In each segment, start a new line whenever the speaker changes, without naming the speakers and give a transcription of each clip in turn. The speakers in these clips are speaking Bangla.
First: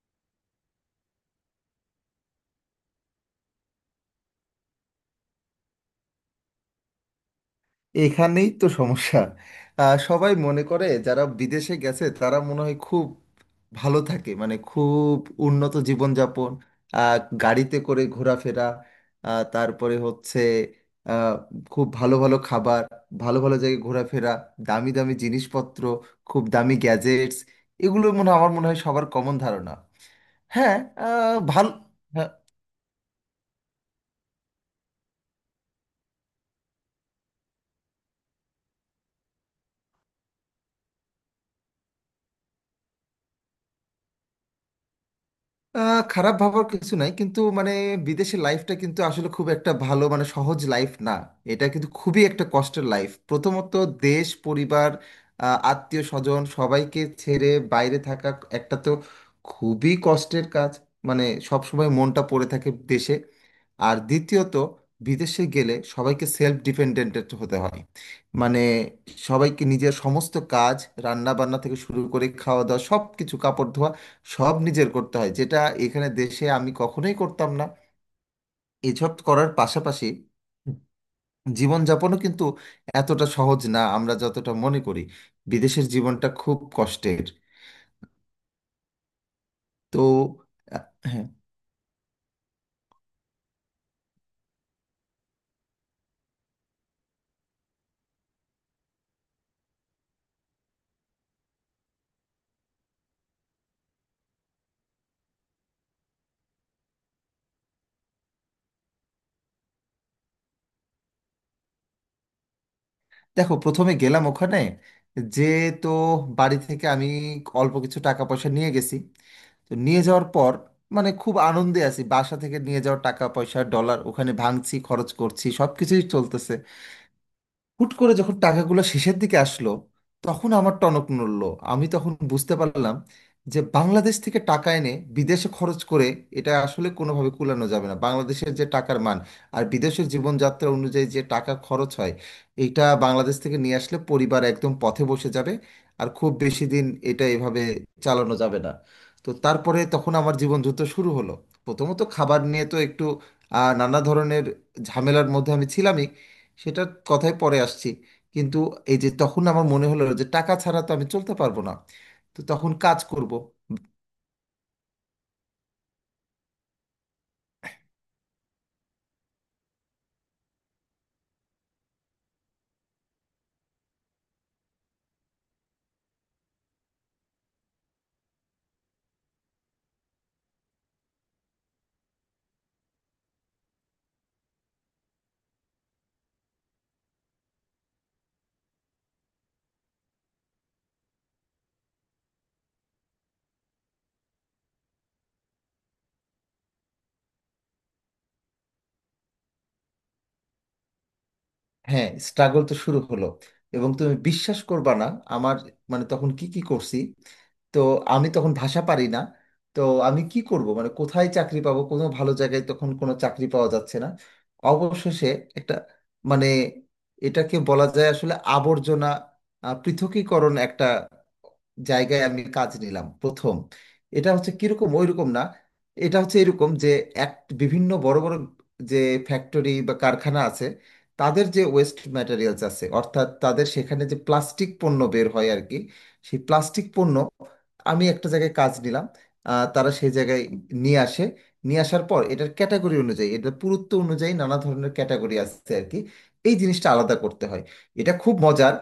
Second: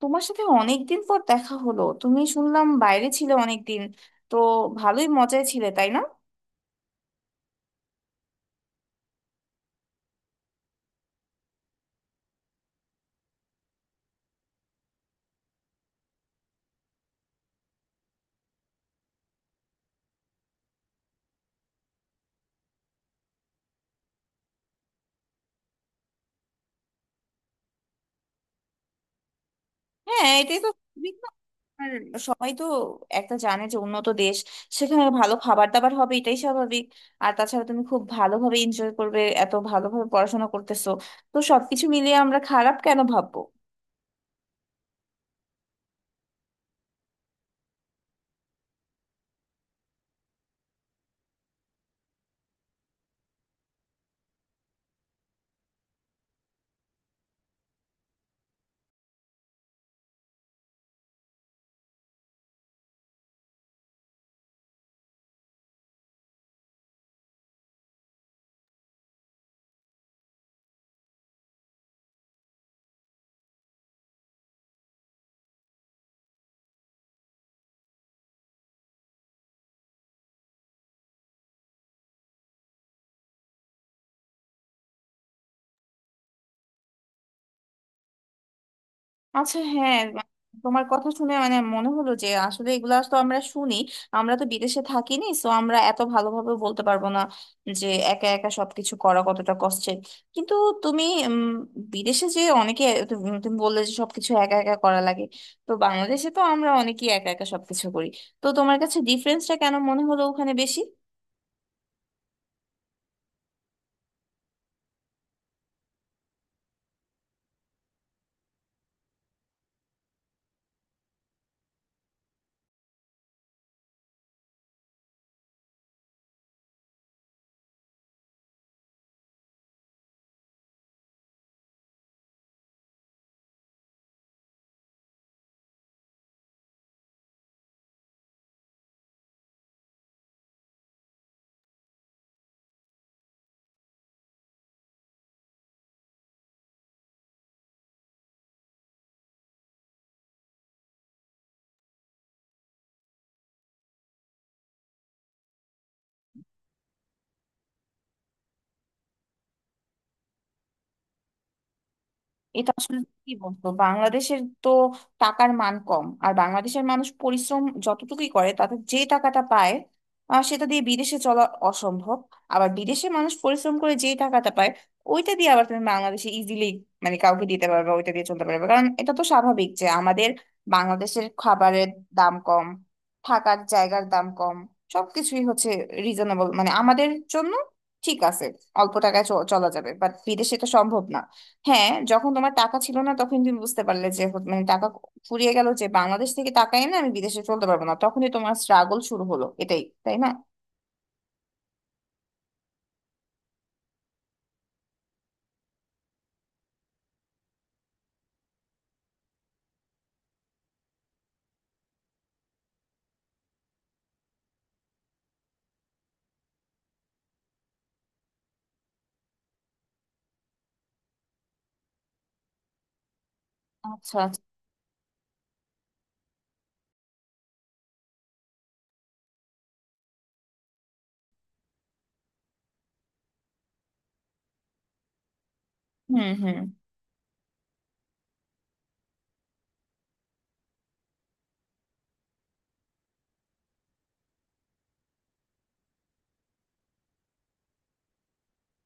তোমার সাথে অনেকদিন পর দেখা হলো। তুমি শুনলাম বাইরে ছিলে অনেকদিন। তো ভালোই মজায় ছিলে, তাই না?
এখানেই তো সমস্যা। সবাই মনে করে যারা বিদেশে গেছে তারা মনে হয় খুব ভালো থাকে, মানে খুব উন্নত জীবনযাপন, আহ, গাড়িতে করে ঘোরাফেরা, তারপরে হচ্ছে আহ, খুব ভালো ভালো খাবার, ভালো ভালো জায়গায় ঘোরাফেরা, দামি দামি জিনিসপত্র, খুব দামি গ্যাজেটস। আমার মনে হয় সবার কমন ধারণা।
হ্যাঁ, এটাই তো
হ্যাঁ, ভালো।
আর সবাই তো একটা জানে যে উন্নত দেশ, সেখানে ভালো খাবার দাবার হবে এটাই স্বাভাবিক। আর তাছাড়া তুমি খুব ভালোভাবে এনজয় করবে, এত ভালোভাবে পড়াশোনা করতেছো। তো সবকিছু মিলিয়ে আমরা খারাপ কেন ভাববো?
খারাপ ভাবার কিছু নাই, কিন্তু মানে বিদেশের লাইফটা কিন্তু আসলে খুব একটা ভালো, মানে সহজ লাইফ না। এটা কিন্তু খুবই একটা কষ্টের লাইফ। প্রথমত দেশ, পরিবার, আত্মীয় স্বজন সবাইকে ছেড়ে বাইরে থাকা একটা তো খুবই কষ্টের কাজ। মানে সব সময় মনটা পড়ে থাকে দেশে। আর দ্বিতীয়ত বিদেশে গেলে সবাইকে সেলফ ডিপেন্ডেন্ট হতে হয়। মানে সবাইকে নিজের সমস্ত কাজ, রান্না বান্না থেকে শুরু করে খাওয়া দাওয়া সব কিছু, কাপড় ধোয়া, সব নিজের করতে হয়, যেটা এখানে দেশে আমি কখনোই করতাম না। এসব করার পাশাপাশি জীবনযাপনও কিন্তু এতটা সহজ না আমরা যতটা মনে করি। বিদেশের জীবনটা খুব কষ্টের।
আচ্ছা,
তো
তোমার
আহ,
কথা
হ্যাঁ,
শুনে মানে মনে হলো যে আসলে এগুলা তো আমরা শুনি। আমরা তো বিদেশে থাকিনি, সো আমরা এত ভালোভাবে বলতে পারবো না যে একা একা সবকিছু করা কতটা কষ্টের। কিন্তু তুমি উম, বিদেশে যে অনেকে, তুমি তুমি বললে যে সবকিছু একা একা করা লাগে। তো বাংলাদেশে তো আমরা অনেকেই একা একা সবকিছু করি। তো তোমার কাছে ডিফারেন্সটা কেন মনে হলো ওখানে বেশি?
দেখো, প্রথমে গেলাম ওখানে যে, তো বাড়ি থেকে আমি অল্প কিছু টাকা পয়সা নিয়ে গেছি। তো নিয়ে যাওয়ার পর মানে খুব আনন্দে আছি, বাসা থেকে নিয়ে যাওয়া টাকা পয়সা ডলার ওখানে ভাঙছি, খরচ করছি, সব কিছুই চলতেছে। হুট করে যখন টাকাগুলো শেষের দিকে আসলো, তখন আমার টনক নড়লো। আমি তখন বুঝতে পারলাম যে বাংলাদেশ থেকে টাকা এনে বিদেশে খরচ করে এটা আসলে কোনোভাবে কুলানো যাবে না। বাংলাদেশের যে টাকার মান আর বিদেশের জীবনযাত্রা অনুযায়ী যে টাকা খরচ হয়, এটা বাংলাদেশ থেকে নিয়ে আসলে পরিবার একদম পথে বসে যাবে। আর খুব বেশি দিন এটা এভাবে চালানো যাবে না। তো তারপরে তখন আমার জীবন যুদ্ধ শুরু হলো। প্রথমত খাবার নিয়ে তো একটু নানা ধরনের ঝামেলার মধ্যে আমি ছিলাম। সেটার কথায় পরে আসছি, কিন্তু এই যে, তখন আমার মনে হলো যে টাকা ছাড়া তো আমি চলতে পারবো না। তো
এটা
তখন
আসলে
কাজ
কি
করব।
বলতো, বাংলাদেশের তো টাকার মান কম, আর বাংলাদেশের মানুষ পরিশ্রম যতটুকুই করে তাতে যে টাকাটা পায় সেটা দিয়ে বিদেশে চলা অসম্ভব। আবার বিদেশে মানুষ পরিশ্রম করে যে টাকাটা পায় ওইটা দিয়ে আবার তুমি বাংলাদেশে ইজিলি মানে কাউকে দিতে পারবে, ওইটা দিয়ে চলতে পারবে, কারণ এটা তো স্বাভাবিক যে আমাদের বাংলাদেশের খাবারের দাম কম, থাকার জায়গার দাম কম, সবকিছুই হচ্ছে রিজনেবল মানে আমাদের জন্য ঠিক আছে। অল্প টাকায় চলা যাবে, বাট বিদেশে এটা সম্ভব না। হ্যাঁ, যখন তোমার টাকা ছিল না তখন তুমি বুঝতে পারলে যে মানে টাকা ফুরিয়ে গেল, যে বাংলাদেশ থেকে টাকা এনে আমি বিদেশে চলতে পারবো না, তখনই তোমার স্ট্রাগল শুরু হলো, এটাই তাই না?
হ্যাঁ, স্ট্রাগল তো শুরু হলো এবং তুমি বিশ্বাস করবা না আমার, মানে তখন কি কি করছি। তো আমি তখন ভাষা পারি না। তো আমি কি করব, মানে কোথায় চাকরি পাবো, কোনো ভালো জায়গায় তখন কোনো চাকরি পাওয়া যাচ্ছে না। অবশেষে একটা, মানে এটাকে বলা যায় আসলে আবর্জনা পৃথকীকরণ একটা জায়গায় আমি কাজ নিলাম প্রথম।
আচ্ছা
এটা
আচ্ছা।
হচ্ছে কিরকম, ওইরকম না, এটা হচ্ছে এরকম যে এক, বিভিন্ন বড় বড় যে ফ্যাক্টরি বা কারখানা আছে, তাদের যে ওয়েস্ট ম্যাটেরিয়ালস আছে, অর্থাৎ তাদের সেখানে যে প্লাস্টিক পণ্য বের হয় আর কি,
হুম
সেই
হুম।
প্লাস্টিক পণ্য, আমি একটা জায়গায় কাজ নিলাম। তারা সেই জায়গায় নিয়ে আসে। নিয়ে আসার পর এটার ক্যাটাগরি অনুযায়ী, এটার পুরুত্ব অনুযায়ী নানা ধরনের ক্যাটাগরি আছে আর কি, এই জিনিসটা আলাদা করতে হয়। এটা খুব মজার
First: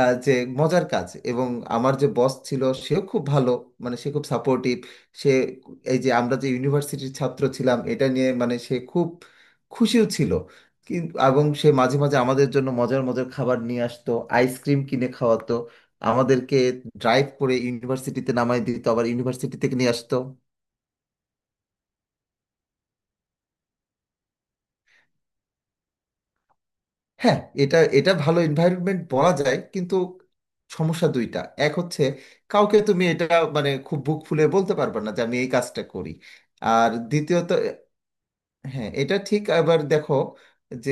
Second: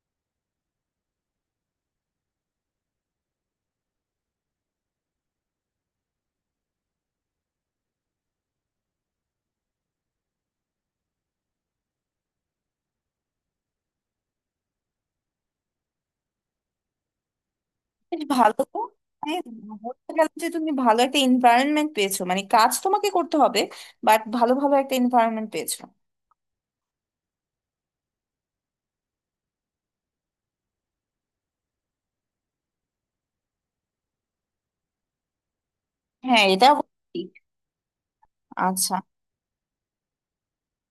যে মজার কাজ, এবং আমার যে বস ছিল সেও খুব ভালো, মানে সে খুব সাপোর্টিভ। সে এই যে আমরা যে ইউনিভার্সিটির ছাত্র ছিলাম এটা নিয়ে, মানে সে খুব খুশিও ছিল। কিন্তু এবং সে মাঝে মাঝে আমাদের জন্য মজার মজার খাবার নিয়ে আসতো, আইসক্রিম কিনে খাওয়াতো আমাদেরকে, ড্রাইভ করে
বেশ
ইউনিভার্সিটিতে
ভালো
নামায়
তো।
দিত, আবার
মানে
ইউনিভার্সিটি থেকে নিয়ে
বলতে
আসতো।
গেলে যে তুমি ভালো একটা এনভায়রনমেন্ট পেয়েছো, মানে কাজ তোমাকে করতে হবে, বাট ভালো ভালো একটা এনভায়রনমেন্ট পেয়েছো।
হ্যাঁ, এটা এটা ভালো এনভায়রনমেন্ট বলা যায়, কিন্তু সমস্যা দুইটা। এক হচ্ছে কাউকে তুমি এটা, মানে খুব বুক ফুলে বলতে পারবে না যে আমি এই কাজটা করি।
হ্যাঁ, এটা
আর
ঠিক।
দ্বিতীয়ত, হ্যাঁ
আচ্ছা।
এটা ঠিক। আবার দেখো যে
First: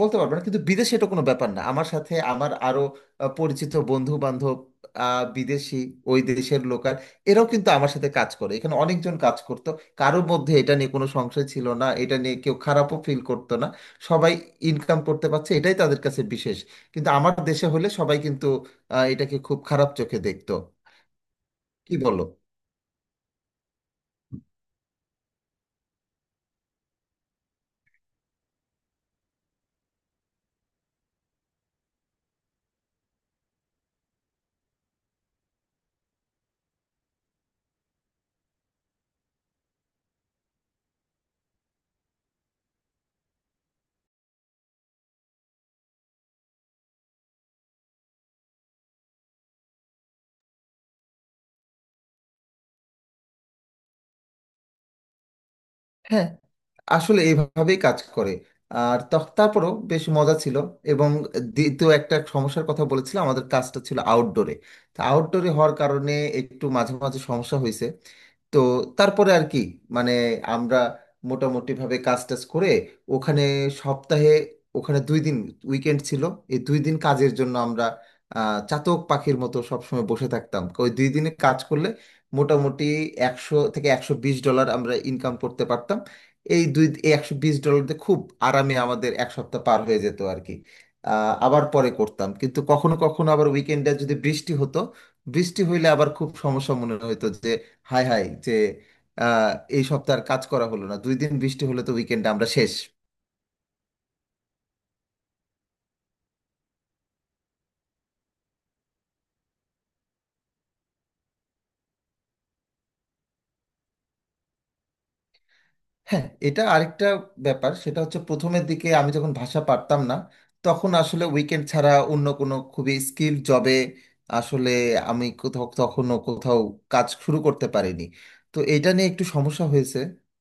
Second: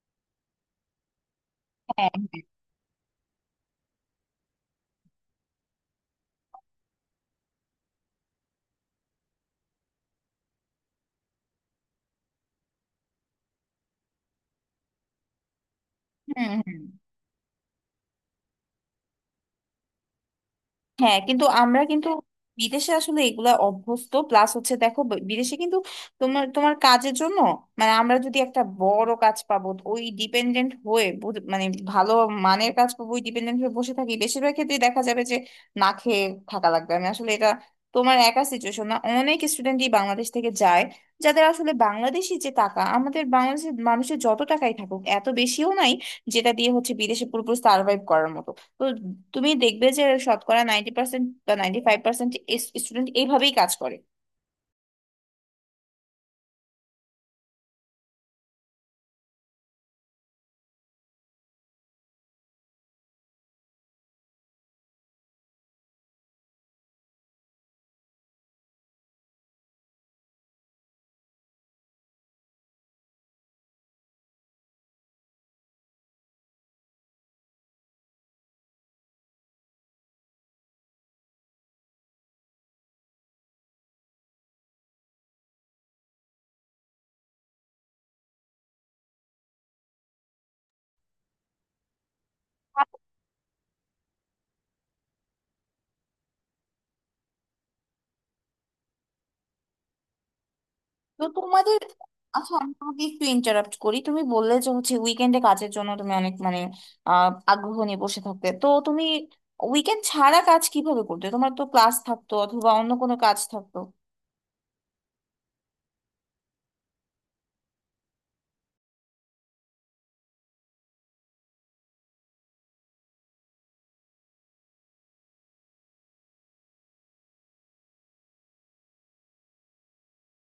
বলতে পারবো না, কিন্তু বিদেশে এটা কোনো ব্যাপার না। আমার
হ্যাঁ
সাথে
হ্যাঁ।
আমার আরো পরিচিত বন্ধু বান্ধব, বিদেশি, ওই দেশের লোকাল, এরাও কিন্তু আমার সাথে কাজ করে, এখানে অনেকজন কাজ করতো। কারোর মধ্যে এটা নিয়ে কোনো সংশয় ছিল না, এটা নিয়ে কেউ খারাপও ফিল করতো না। সবাই ইনকাম করতে পারছে এটাই তাদের কাছে
হুম
বিশেষ।
হুম।
কিন্তু আমার দেশে হলে সবাই কিন্তু এটাকে খুব খারাপ চোখে দেখতো,
হ্যাঁ, কিন্তু আমরা
কি
কিন্তু
বলো।
বিদেশে আসলে এগুলা অভ্যস্ত। প্লাস হচ্ছে, দেখো, বিদেশে কিন্তু তোমার তোমার কাজের জন্য মানে আমরা যদি একটা বড় কাজ পাবো ওই ডিপেন্ডেন্ট হয়ে মানে ভালো মানের কাজ পাবো ওই ডিপেন্ডেন্ট হয়ে বসে থাকি, বেশিরভাগ ক্ষেত্রে দেখা যাবে যে না খেয়ে থাকা লাগবে। আমি আসলে এটা তোমার একা সিচুয়েশন না, অনেক স্টুডেন্টই বাংলাদেশ থেকে যায় যাদের আসলে বাংলাদেশি যে টাকা, আমাদের বাংলাদেশের মানুষের যত টাকাই থাকুক এত বেশিও নাই যেটা দিয়ে হচ্ছে বিদেশে পুরোপুরি সার্ভাইভ করার মতো। তো তুমি দেখবে যে শতকরা 90% বা 95% স্টুডেন্ট এইভাবেই কাজ করে।
হ্যাঁ, আসলে এইভাবেই কাজ করে। তারপরও বেশ মজা ছিল এবং দ্বিতীয় একটা সমস্যার কথা বলেছিলাম, আমাদের কাজটা ছিল আউটডোরে। তা আউটডোরে হওয়ার কারণে একটু মাঝে মাঝে সমস্যা হয়েছে। তো তারপরে আর কি, মানে আমরা মোটামুটি ভাবে কাজ টাজ করে ওখানে সপ্তাহে, ওখানে 2 দিন উইকেন্ড ছিল। এই 2 দিন কাজের জন্য আমরা চাতক পাখির মতো সবসময় বসে থাকতাম। ওই 2 দিনে কাজ করলে মোটামুটি 100 থেকে 120 ডলার আমরা ইনকাম করতে পারতাম। এই দুই, 120 ডলার দিয়ে খুব আরামে আমাদের এক সপ্তাহ পার হয়ে যেত আর কি। আবার পরে করতাম, কিন্তু কখনো কখনো আবার উইকেন্ডে যদি বৃষ্টি হতো, বৃষ্টি হইলে আবার খুব সমস্যা মনে হতো যে, হাই হাই যে আহ, এই সপ্তাহ আর কাজ করা হলো না, দুই
তো
দিন বৃষ্টি
তোমাদের,
হলে তো উইকেন্ডে আমরা
আচ্ছা,
শেষ।
আমি তোমাকে একটু ইন্টারাপ্ট করি। তুমি বললে যে হচ্ছে উইকেন্ডে কাজের জন্য তুমি অনেক মানে আগ্রহ নিয়ে বসে থাকতে। তো তুমি উইকেন্ড ছাড়া কাজ কিভাবে করতে? তোমার তো ক্লাস থাকতো অথবা অন্য কোনো কাজ থাকতো।
হ্যাঁ, এটা আরেকটা ব্যাপার। সেটা হচ্ছে প্রথমের দিকে আমি যখন ভাষা পারতাম না, তখন আসলে উইকেন্ড ছাড়া অন্য কোনো খুবই স্কিল জবে আসলে আমি কোথাও, তখনও কোথাও কাজ শুরু করতে পারিনি। তো এটা নিয়ে একটু সমস্যা হয়েছে।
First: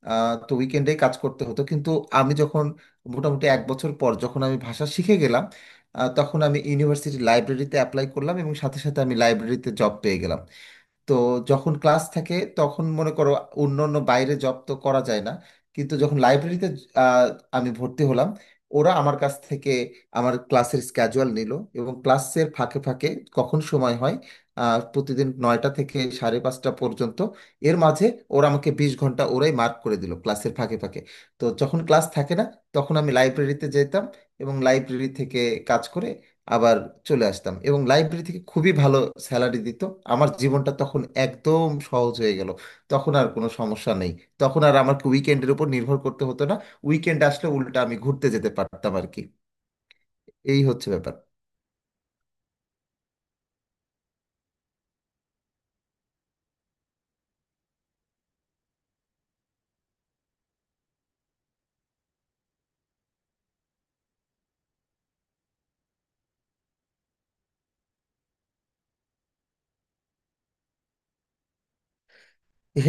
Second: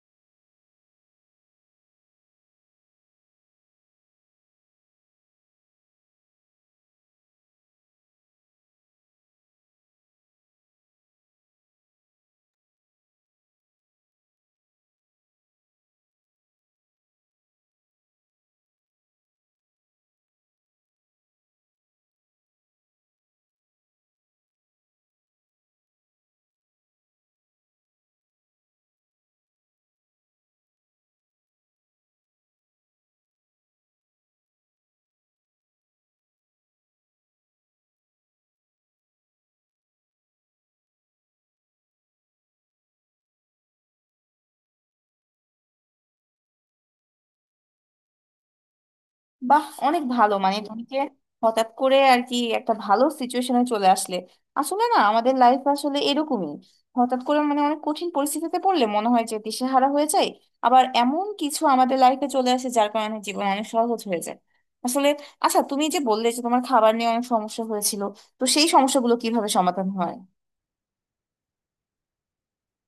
তো উইকেন্ডে কাজ করতে হতো, কিন্তু আমি যখন মোটামুটি এক বছর পর যখন আমি ভাষা শিখে গেলাম, তখন আমি ইউনিভার্সিটি লাইব্রেরিতে অ্যাপ্লাই করলাম এবং সাথে সাথে আমি লাইব্রেরিতে জব পেয়ে গেলাম। তো যখন ক্লাস থাকে তখন মনে করো অন্য অন্য বাইরে জব তো করা যায় না। কিন্তু যখন লাইব্রেরিতে আহ, আমি ভর্তি হলাম, ওরা আমার কাছ থেকে আমার ক্লাসের স্ক্যাজুয়াল নিল এবং ক্লাসের ফাঁকে ফাঁকে কখন সময় হয়, প্রতিদিন 9টা থেকে সাড়ে 5টা পর্যন্ত এর মাঝে ওরা আমাকে 20 ঘন্টা ওরাই মার্ক করে দিল ক্লাসের ফাঁকে ফাঁকে। তো যখন ক্লাস থাকে না তখন আমি লাইব্রেরিতে যেতাম এবং লাইব্রেরি থেকে কাজ করে আবার চলে আসতাম। এবং লাইব্রেরি থেকে খুবই ভালো স্যালারি দিত। আমার জীবনটা তখন একদম সহজ হয়ে গেল, তখন আর কোনো সমস্যা নেই। তখন আর আমাকে উইকেন্ডের উপর নির্ভর করতে হতো না, উইকেন্ড আসলে উল্টা আমি ঘুরতে যেতে পারতাম আর কি।
বাহ, অনেক ভালো। মানে
এই হচ্ছে
তুমিকে
ব্যাপার।
হঠাৎ করে আর কি একটা ভালো সিচুয়েশনে চলে আসলে। আসলে না, আমাদের লাইফ আসলে এরকমই। হঠাৎ করে মানে অনেক কঠিন পরিস্থিতিতে পড়লে মনে হয় যে দিশেহারা হয়ে যায়, আবার এমন কিছু আমাদের লাইফে চলে আসে যার কারণে জীবন অনেক সহজ হয়ে যায় আসলে। আচ্ছা, তুমি যে বললে যে তোমার খাবার নিয়ে অনেক সমস্যা হয়েছিল, তো সেই সমস্যাগুলো কিভাবে সমাধান হয়?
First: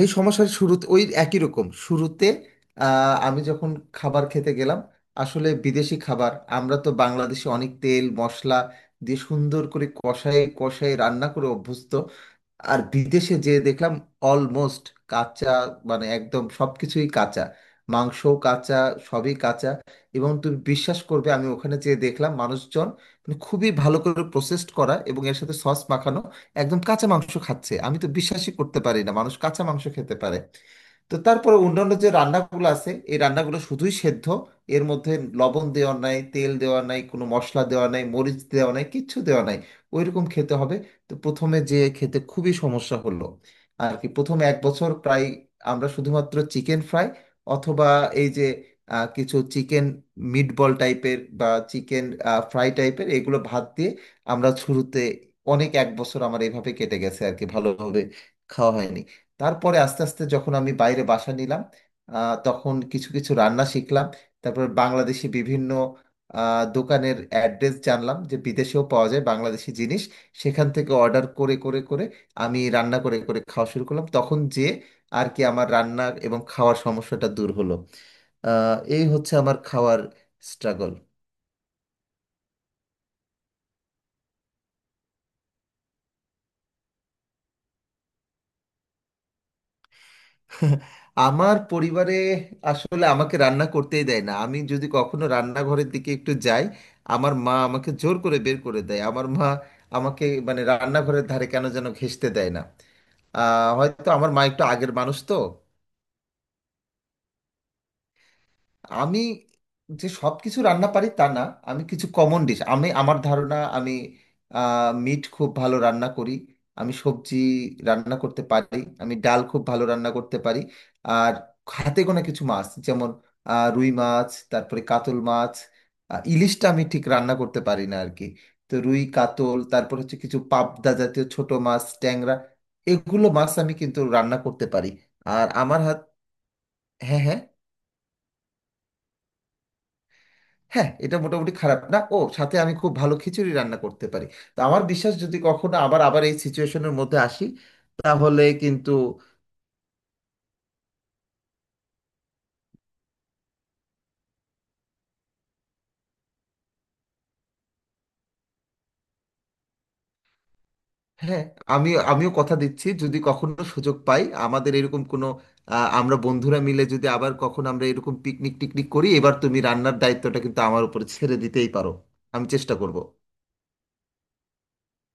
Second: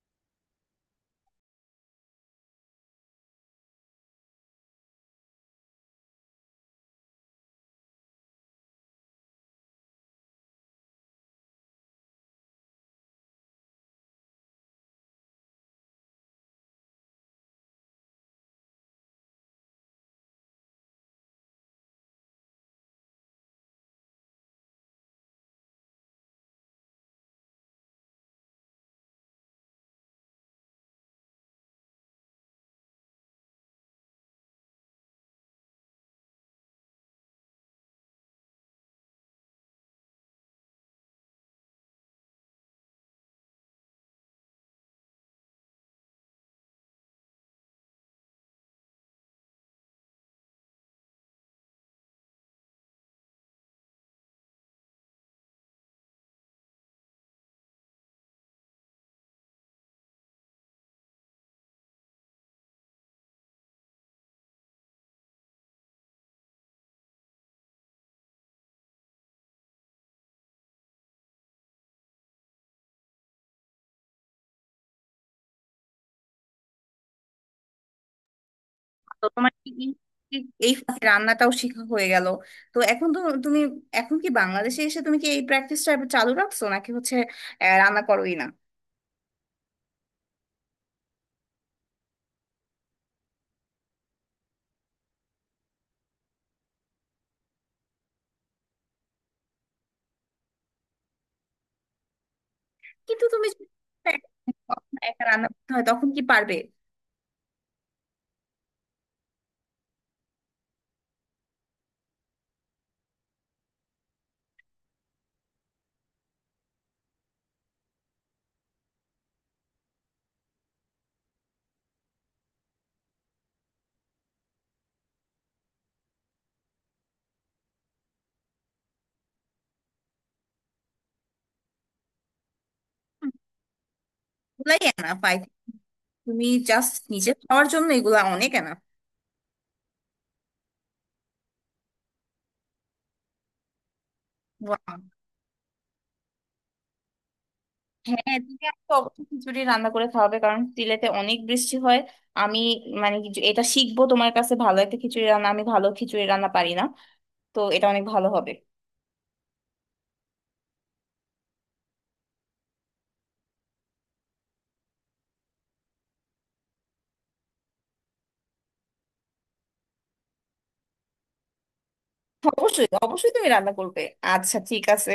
এই সমস্যার শুরুতে ওই একই রকম শুরুতে আমি যখন খাবার খেতে গেলাম, আসলে বিদেশি খাবার, আমরা তো বাংলাদেশে অনেক তেল মশলা দিয়ে সুন্দর করে কষায় কষায় রান্না করে অভ্যস্ত। আর বিদেশে যে দেখলাম অলমোস্ট কাঁচা, মানে একদম সবকিছুই কাঁচা, মাংসও কাঁচা, সবই কাঁচা। এবং তুমি বিশ্বাস করবে আমি ওখানে যেয়ে দেখলাম মানুষজন, মানে খুবই ভালো করে প্রসেসড করা এবং এর সাথে সস মাখানো একদম কাঁচা মাংস খাচ্ছে। আমি তো বিশ্বাসই করতে পারি না মানুষ কাঁচা মাংস খেতে পারে। তো তারপরে অন্যান্য যে রান্নাগুলো আছে, এই রান্নাগুলো শুধুই সেদ্ধ। এর মধ্যে লবণ দেওয়া নাই, তেল দেওয়া নাই, কোনো মশলা দেওয়া নাই, মরিচ দেওয়া নাই, কিচ্ছু দেওয়া নাই, ওইরকম খেতে হবে। তো প্রথমে যে খেতে খুবই সমস্যা হলো আর কি। প্রথমে এক বছর প্রায় আমরা শুধুমাত্র চিকেন ফ্রাই অথবা এই যে কিছু চিকেন মিটবল টাইপের বা চিকেন ফ্রাই টাইপের এগুলো ভাত দিয়ে আমরা শুরুতে, অনেক এক বছর আমার এইভাবে কেটে গেছে আর কি, ভালোভাবে খাওয়া হয়নি। তারপরে আস্তে আস্তে যখন আমি বাইরে বাসা নিলাম, তখন কিছু কিছু রান্না শিখলাম। তারপর বাংলাদেশি বিভিন্ন দোকানের অ্যাড্রেস জানলাম যে বিদেশেও পাওয়া যায় বাংলাদেশি জিনিস। সেখান থেকে অর্ডার করে করে করে আমি রান্না করে করে খাওয়া শুরু করলাম তখন যে আর কি, আমার রান্না এবং খাওয়ার সমস্যাটা দূর হলো। এই
তো
হচ্ছে
তোমার
আমার
কি কি-
খাওয়ার
কি- এই
স্ট্রাগল।
ফাঁকে রান্নাটাও শেখা হয়ে গেল। তো এখন তো তুমি এখন কি বাংলাদেশে এসে তুমি কি এই প্র্যাকটিসটা চালু রাখছো, নাকি হচ্ছে রান্না করোই না?
আমার পরিবারে আসলে আমাকে রান্না করতেই দেয় না। আমি যদি কখনো রান্নাঘরের দিকে একটু যাই, আমার মা আমাকে জোর করে বের করে দেয়। আমার মা আমাকে মানে রান্নাঘরের ধারে কেন যেন ঘেঁষতে দেয় না।
কিন্তু তুমি যদি
হয়তো আমার মা একটু আগের মানুষ
একা
তো।
রান্না করতে হয় তখন কি পারবে?
আমি যে সব কিছু রান্না পারি তা না, আমি কিছু কমন ডিশ, আমি আমার ধারণা আমি মিট খুব ভালো রান্না করি, আমি সবজি রান্না করতে পারি, আমি ডাল খুব ভালো রান্না করতে পারি। আর হাতে গোনা কিছু মাছ, যেমন রুই মাছ, তারপরে কাতল মাছ, ইলিশটা আমি ঠিক রান্না করতে পারি না আর কি। তো রুই, কাতল, তারপর হচ্ছে কিছু পাবদা জাতীয় ছোট মাছ, ট্যাংরা, এগুলো মাছ আমি কিন্তু রান্না করতে
এগুলাই
পারি।
এনাফ। আই,
আর আমার হাত,
তুমি জাস্ট
হ্যাঁ
নিজে
হ্যাঁ,
খাওয়ার জন্য এগুলা অনেক এনাফ।
হ্যাঁ এটা মোটামুটি খারাপ না। ও সাথে আমি খুব ভালো খিচুড়ি রান্না করতে পারি। তো আমার
ওয়াও!
বিশ্বাস যদি কখনো আবার আবার এই সিচুয়েশনের মধ্যে আসি,
হ্যাঁ,
তাহলে
তুমি আমাকে
কিন্তু,
অবশ্যই খিচুড়ি রান্না করে খাওয়াবে, কারণ সিলেটে অনেক বৃষ্টি হয়। আমি মানে এটা শিখবো তোমার কাছে, ভালো একটা খিচুড়ি রান্না, আমি ভালো খিচুড়ি রান্না পারি না। তো এটা অনেক ভালো হবে।
হ্যাঁ। আমি, আমিও কথা দিচ্ছি যদি কখনো সুযোগ পাই, আমাদের এরকম কোনো আমরা বন্ধুরা মিলে যদি আবার কখনো আমরা এরকম পিকনিক টিকনিক করি, এবার তুমি রান্নার দায়িত্বটা কিন্তু আমার উপরে ছেড়ে দিতেই পারো। আমি চেষ্টা
অবশ্যই
করব।
অবশ্যই তুমি রান্না করবে। আচ্ছা, ঠিক আছে।